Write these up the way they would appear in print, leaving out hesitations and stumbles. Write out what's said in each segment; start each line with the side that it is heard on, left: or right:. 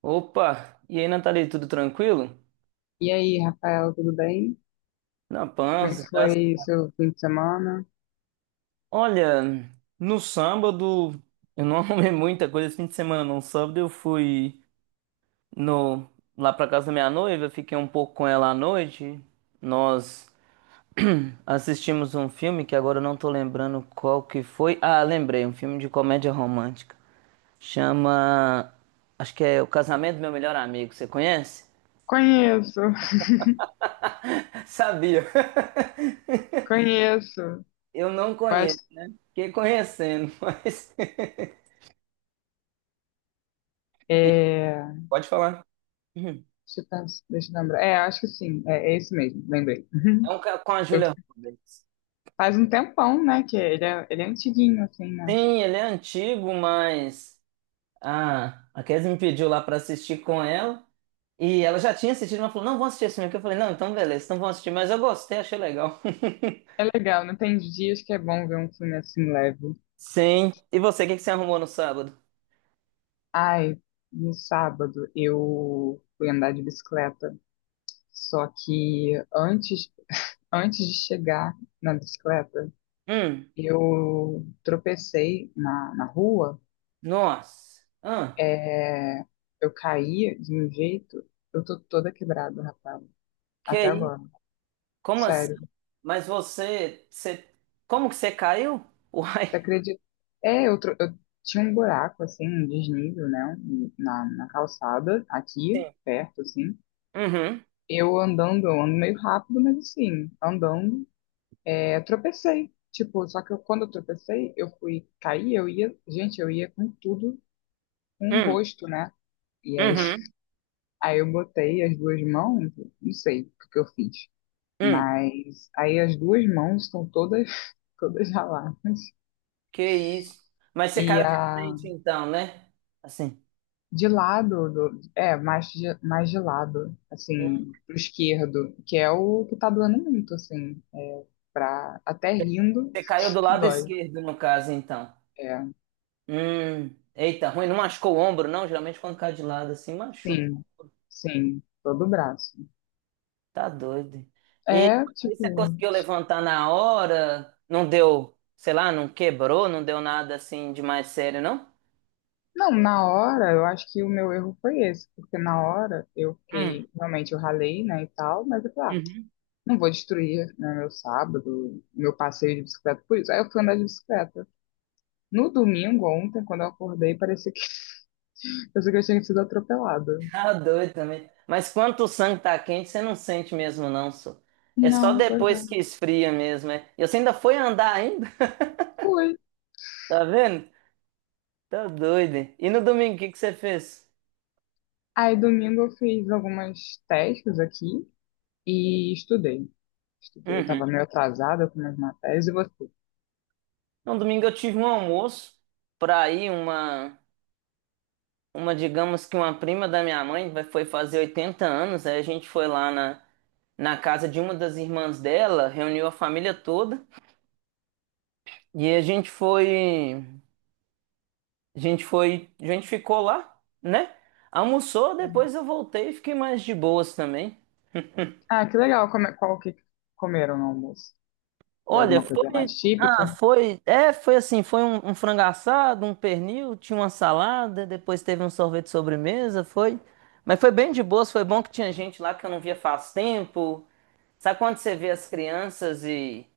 right: Opa! E aí, Nathalie, tudo tranquilo?
left: E aí, Rafael, tudo bem?
right: Na
left: Como é que
right: paz, graças.
left: foi seu fim de semana?
right: Olha, no sábado, eu não arrumei muita coisa esse fim de semana, no sábado eu fui no, lá pra casa da minha noiva, fiquei um pouco com ela à noite. Nós assistimos um filme que agora eu não tô lembrando qual que foi. Ah, lembrei, um filme de comédia romântica. Chama. Acho que é O Casamento do Meu Melhor Amigo. Você conhece?
left: Conheço,
right: Sabia!
left: conheço.
right: Eu não
left: Acho,
right: conheço, fiquei conhecendo, mas.
left: deixa
right: Pode falar. Uhum.
left: deixa eu lembrar. É, acho que sim, é esse mesmo, lembrei.
right: É um com a
left: Eu,
right: Julia Roberts.
left: faz um tempão, né, que ele é antiguinho, assim, né?
right: Sim, ele é antigo, mas a Kes me pediu lá pra assistir com ela. E ela já tinha assistido, mas falou: não, vou assistir esse filme aqui. Eu falei: não, então beleza, então vamos assistir. Mas eu gostei, achei legal.
left: É legal, não tem dias que é bom ver um filme assim leve.
right: Sim. E você, o que que você arrumou no sábado?
left: Ai, no sábado eu fui andar de bicicleta, só que antes de chegar na bicicleta,
right: Hum,
left: eu tropecei na rua,
right: nossa. Ah,
left: é, eu caí de um jeito, eu tô toda quebrada, rapaz,
right: que
left: até
right: isso?
left: agora,
right: Como assim?
left: sério.
right: Mas você. Como que você caiu?
left: Você
right: Uai.
left: acredita? Eu tinha um buraco, assim, um desnível, né, na calçada, aqui,
right: Sim.
left: perto, assim.
right: Uhum,
left: Eu andando, eu ando meio rápido, mas assim, andando, é, tropecei. Tipo, só que eu, quando eu tropecei, eu fui cair, eu ia, gente, eu ia com tudo, com o
right: hum,
left: rosto, né? E aí
right: uhum,
left: Aí eu botei as duas mãos, não sei o que que eu fiz,
right: hum.
left: mas aí as duas mãos estão todas, todas raladas.
right: Que isso. Mas você
left: E
right: caiu de
left: a
right: frente, então, né? Assim.
left: De lado, é, mais de lado,
right: Hum.
left: assim, pro esquerdo, que é o que tá doendo muito, assim, é, pra, até rindo,
right: Você caiu do lado
left: dói.
right: esquerdo, no caso, então.
left: É,
right: Hum. Eita, ruim. Não machucou o ombro, não? Geralmente quando cai de lado assim, machuca.
left: sim, sim, todo o braço.
right: Tá doido. E
left: É,
right: você
left: tipo,
right: conseguiu levantar na hora? Não deu, sei lá, não quebrou, não deu nada assim de mais sério, não?
left: não, na hora, eu acho que o meu erro foi esse, porque na hora eu
right: Hum.
left: fiquei, realmente eu ralei, né, e tal, mas eu falei, ah,
right: Uhum.
left: não vou destruir, né, meu sábado, meu passeio de bicicleta por isso. Aí eu fui andar de bicicleta. No domingo, ontem, quando eu acordei, parecia que, parecia que eu tinha sido atropelada.
right: Tá doido também. Mas quando o sangue tá quente, você não sente mesmo, não, só. É só
left: Não, pois
right: depois
left: é.
right: que esfria mesmo, é. E você ainda foi andar ainda?
left: Fui.
right: Tá vendo? Tá doido. Hein? E no domingo, o que que você fez?
left: Aí domingo eu fiz algumas testes aqui e estudei. Estudei,
right: Uhum.
left: tava meio atrasada com umas matérias e você.
right: No domingo eu tive um almoço pra ir uma, digamos que uma prima da minha mãe foi fazer 80 anos. Aí a gente foi lá na, na casa de uma das irmãs dela, reuniu a família toda e a gente foi, a gente ficou lá, né? Almoçou, depois eu voltei e fiquei mais de boas também.
left: Ah, que legal. Qual que comeram no almoço? Foi
right: Olha,
left: alguma coisa mais
right: foi. Ah,
left: típica?
right: foi. É, foi assim: foi um frango assado, um pernil, tinha uma salada, depois teve um sorvete de sobremesa, foi. Mas foi bem de boas, foi bom que tinha gente lá que eu não via faz tempo. Sabe quando você vê as crianças e.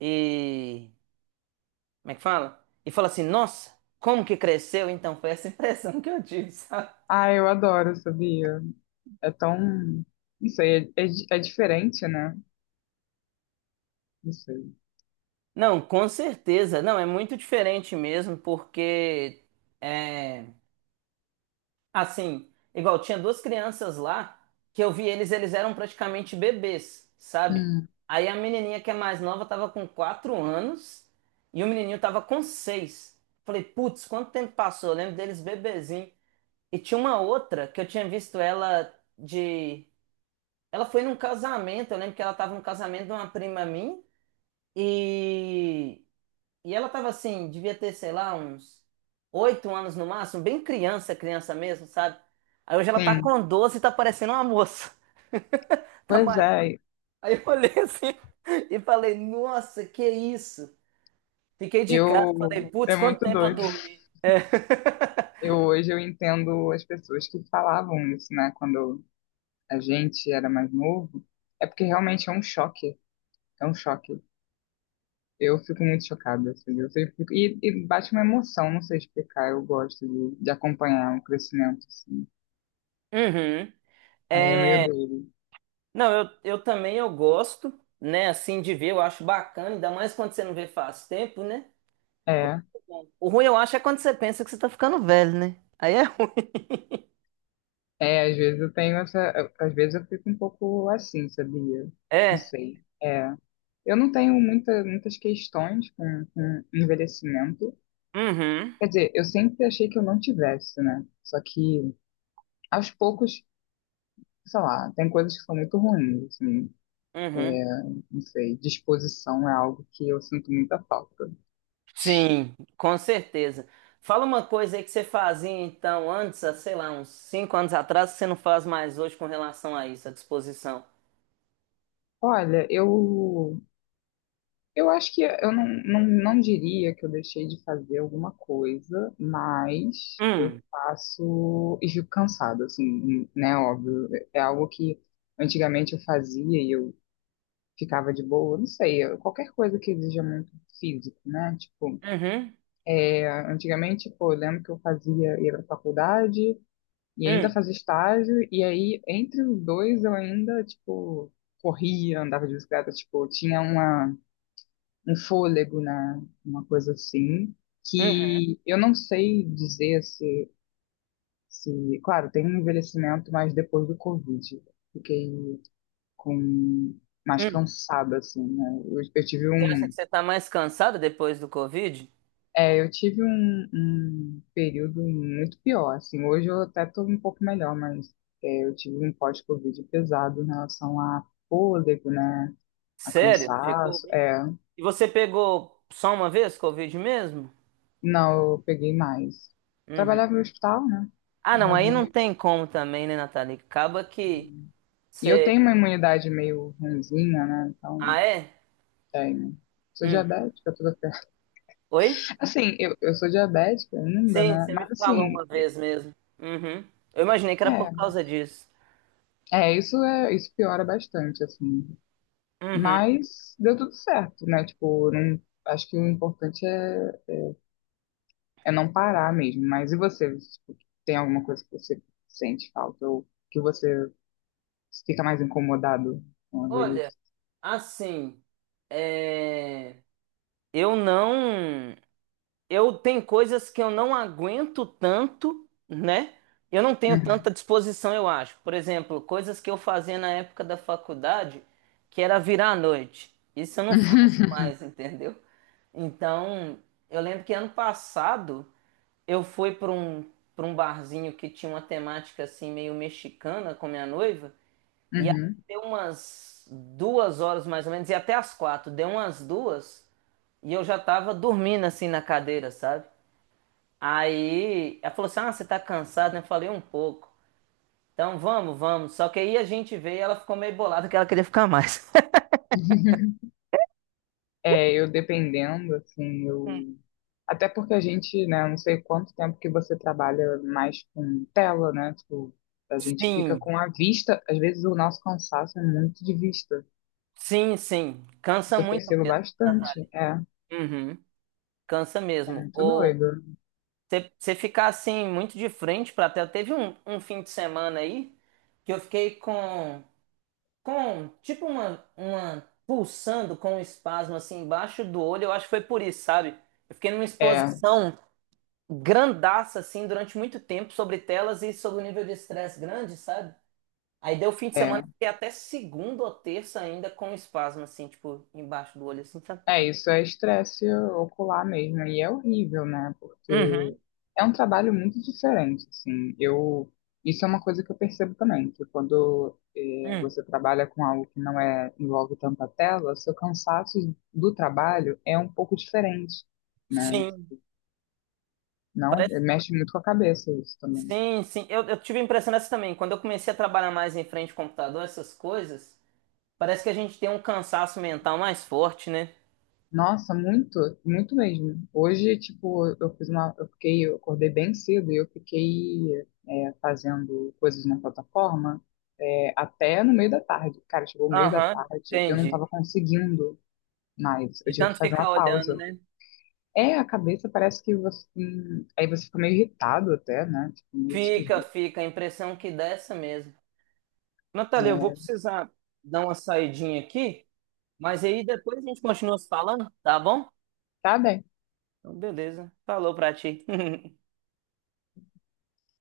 right: e como é que fala? E fala assim: nossa, como que cresceu? Então foi essa impressão que eu tive, sabe?
left: Ah, eu adoro, sabia? É tão. Não sei, é diferente, né? Não sei.
right: Não, com certeza. Não, é muito diferente mesmo, porque, é, assim, igual tinha duas crianças lá que eu vi eles, eles eram praticamente bebês, sabe?
left: Hum,
right: Aí a menininha que é mais nova tava com 4 anos e o menininho tava com seis. Falei, putz, quanto tempo passou? Eu lembro deles bebezinho. E tinha uma outra que eu tinha visto ela de. Ela foi num casamento, eu lembro que ela tava num casamento de uma prima minha e. E ela tava assim, devia ter, sei lá, uns 8 anos no máximo, bem criança, criança mesmo, sabe? Aí hoje ela tá
left: sim.
right: com 12 e tá parecendo uma moça. Tá
left: Pois
right: maior.
left: é,
right: Aí eu olhei assim e falei, nossa, que isso? Fiquei de casa, falei,
left: eu é
right: putz, quanto
left: muito
right: tempo eu
left: doido.
right: dormi?
left: Eu entendo as pessoas que falavam isso, né? Quando a gente era mais novo, é porque realmente é um choque. É um choque. Eu fico muito chocada, assim, e, bate uma emoção, não sei explicar. Eu gosto de acompanhar o crescimento, assim.
right: Uhum.
left: Aí é meio
right: É,
left: doido.
right: não, eu também eu gosto, né, assim, de ver, eu acho bacana, ainda mais quando você não vê faz tempo, né?
left: É.
right: O ruim eu acho é quando você pensa que você tá ficando velho, né? Aí é ruim.
left: É, às vezes eu tenho essa. Às vezes eu fico um pouco assim, sabia? Não
right: É.
left: sei. É. Eu não tenho muitas questões com envelhecimento.
right: Uhum.
left: Quer dizer, eu sempre achei que eu não tivesse, né? Só que aos poucos, sei lá, tem coisas que são muito ruins, assim,
right: Uhum.
left: não sei. Disposição é algo que eu sinto muita falta.
right: Sim, com certeza. Fala uma coisa aí que você fazia então antes, há, sei lá, uns 5 anos atrás, que você não faz mais hoje com relação a isso, à disposição.
left: Olha, eu acho que eu não diria que eu deixei de fazer alguma coisa, mas eu
right: Hum,
left: faço e fico cansada, assim, né? Óbvio. É algo que antigamente eu fazia e eu ficava de boa, não sei, qualquer coisa que exija muito físico, né? Tipo,
right: uhum,
left: é, antigamente, pô, eu lembro que eu fazia, ia pra faculdade e ainda
right: hum,
left: fazia estágio, e aí entre os dois eu ainda, tipo, corria, andava de bicicleta, tipo, tinha uma um fôlego, né? Uma coisa assim,
right: hum,
left: que eu não sei dizer se, claro, tem um envelhecimento, mas depois do Covid, fiquei com mais
right: hum.
left: cansada, assim, né? Eu tive
right: Você acha que você tá mais cansada depois do Covid?
left: eu tive um, um período muito pior, assim. Hoje eu até tô um pouco melhor, mas é, eu tive um pós-Covid pesado em relação a fôlego, né? A
right: Sério? Ficou
left: cansaço,
right: ruim?
left: é,
right: E você pegou só uma vez Covid mesmo?
left: não, eu peguei mais.
right: Uhum.
left: Trabalhava no hospital, né?
right: Ah, não,
left: Era
right: aí não
left: meio...
right: tem como também, né, Nathalie? Acaba que
left: E eu
right: você.
left: tenho uma imunidade meio ruinzinha, né? Então,
right: Ah, é?
left: tenho. Sou
right: Hum.
left: diabética, toda ferrada.
right: Oi?
left: Assim, eu sou diabética ainda,
right: Sim,
left: né?
right: você me
left: Mas,
right: falou
left: assim,
right: uma vez mesmo. Uhum. Eu imaginei que era por
left: é,
right: causa disso.
left: isso é, isso piora bastante, assim.
right: Uhum.
left: Mas deu tudo certo, né? Tipo, não, acho que o importante é não parar mesmo. Mas e você? Tipo, tem alguma coisa que você sente falta ou que você fica mais incomodado com a
right: Olha,
left: velhice?
right: assim, é, eu não. Eu tenho coisas que eu não aguento tanto, né? Eu não tenho
left: Uhum.
right: tanta disposição, eu acho. Por exemplo, coisas que eu fazia na época da faculdade, que era virar à noite. Isso eu não faço mais, entendeu? Então, eu lembro que ano passado, eu fui para um barzinho que tinha uma temática assim meio mexicana com minha noiva, e aí
left: Uhum.
right: deu umas 2 horas mais ou menos, e até as quatro, deu umas duas, e eu já tava dormindo assim na cadeira, sabe? Aí ela falou assim: Ah, você tá cansado, né? Eu falei um pouco. Então vamos, vamos. Só que aí a gente veio e ela ficou meio bolada que ela queria ficar mais.
left: É, eu dependendo, assim, eu. Até porque a gente, né, não sei quanto tempo que você trabalha mais com tela, né? Tipo, a gente fica
right: Sim,
left: com a vista, às vezes o nosso cansaço é muito de vista.
right: sim, sim. Cansa
left: Isso eu
right: muito
left: percebo
right: mesmo,
left: bastante.
right: Natália.
left: É,
right: Uhum. Cansa
left: é
right: mesmo.
left: muito doido.
right: Você ficar assim muito de frente pra tela. Teve um fim de semana aí que eu fiquei com tipo uma pulsando com um espasmo assim embaixo do olho. Eu acho que foi por isso, sabe? Eu fiquei numa
left: É,
right: exposição grandaça assim durante muito tempo sobre telas e sobre o nível de estresse grande, sabe? Aí deu fim de semana
left: é.
right: e até segunda ou terça ainda com um espasmo assim, tipo, embaixo do olho assim, sabe?
left: É, isso é estresse ocular mesmo, e é horrível, né? Porque
right: Uhum,
left: é um trabalho muito diferente, assim. Eu, isso é uma coisa que eu percebo também, que quando
right: uhum.
left: você trabalha com algo que não é, envolve tanta tela, seu cansaço do trabalho é um pouco diferente, né?
right: Sim.
left: Não, mexe muito com a cabeça isso também.
right: Sim, sim. Eu tive a impressão dessa também. Quando eu comecei a trabalhar mais em frente ao computador, essas coisas, parece que a gente tem um cansaço mental mais forte, né?
left: Nossa, muito, muito mesmo. Hoje, tipo, eu fiquei, eu acordei bem cedo e eu fiquei é, fazendo coisas na plataforma é, até no meio da tarde. Cara, chegou o meio da
right: Aham,
left: tarde, eu não
right: entendi.
left: tava conseguindo mais. Eu
right: De
left: tive que
right: tanto
left: fazer uma
right: ficar olhando,
left: pausa.
right: né?
left: É, a cabeça parece que você, aí você fica meio irritado até, né? Tipo, meio
right: Fica,
left: esquisito.
right: fica. A impressão que dá é essa mesmo. Natália, eu vou precisar dar uma saidinha aqui, mas aí depois a gente continua se falando, tá bom?
left: Tá
right: Então, beleza. Falou pra ti.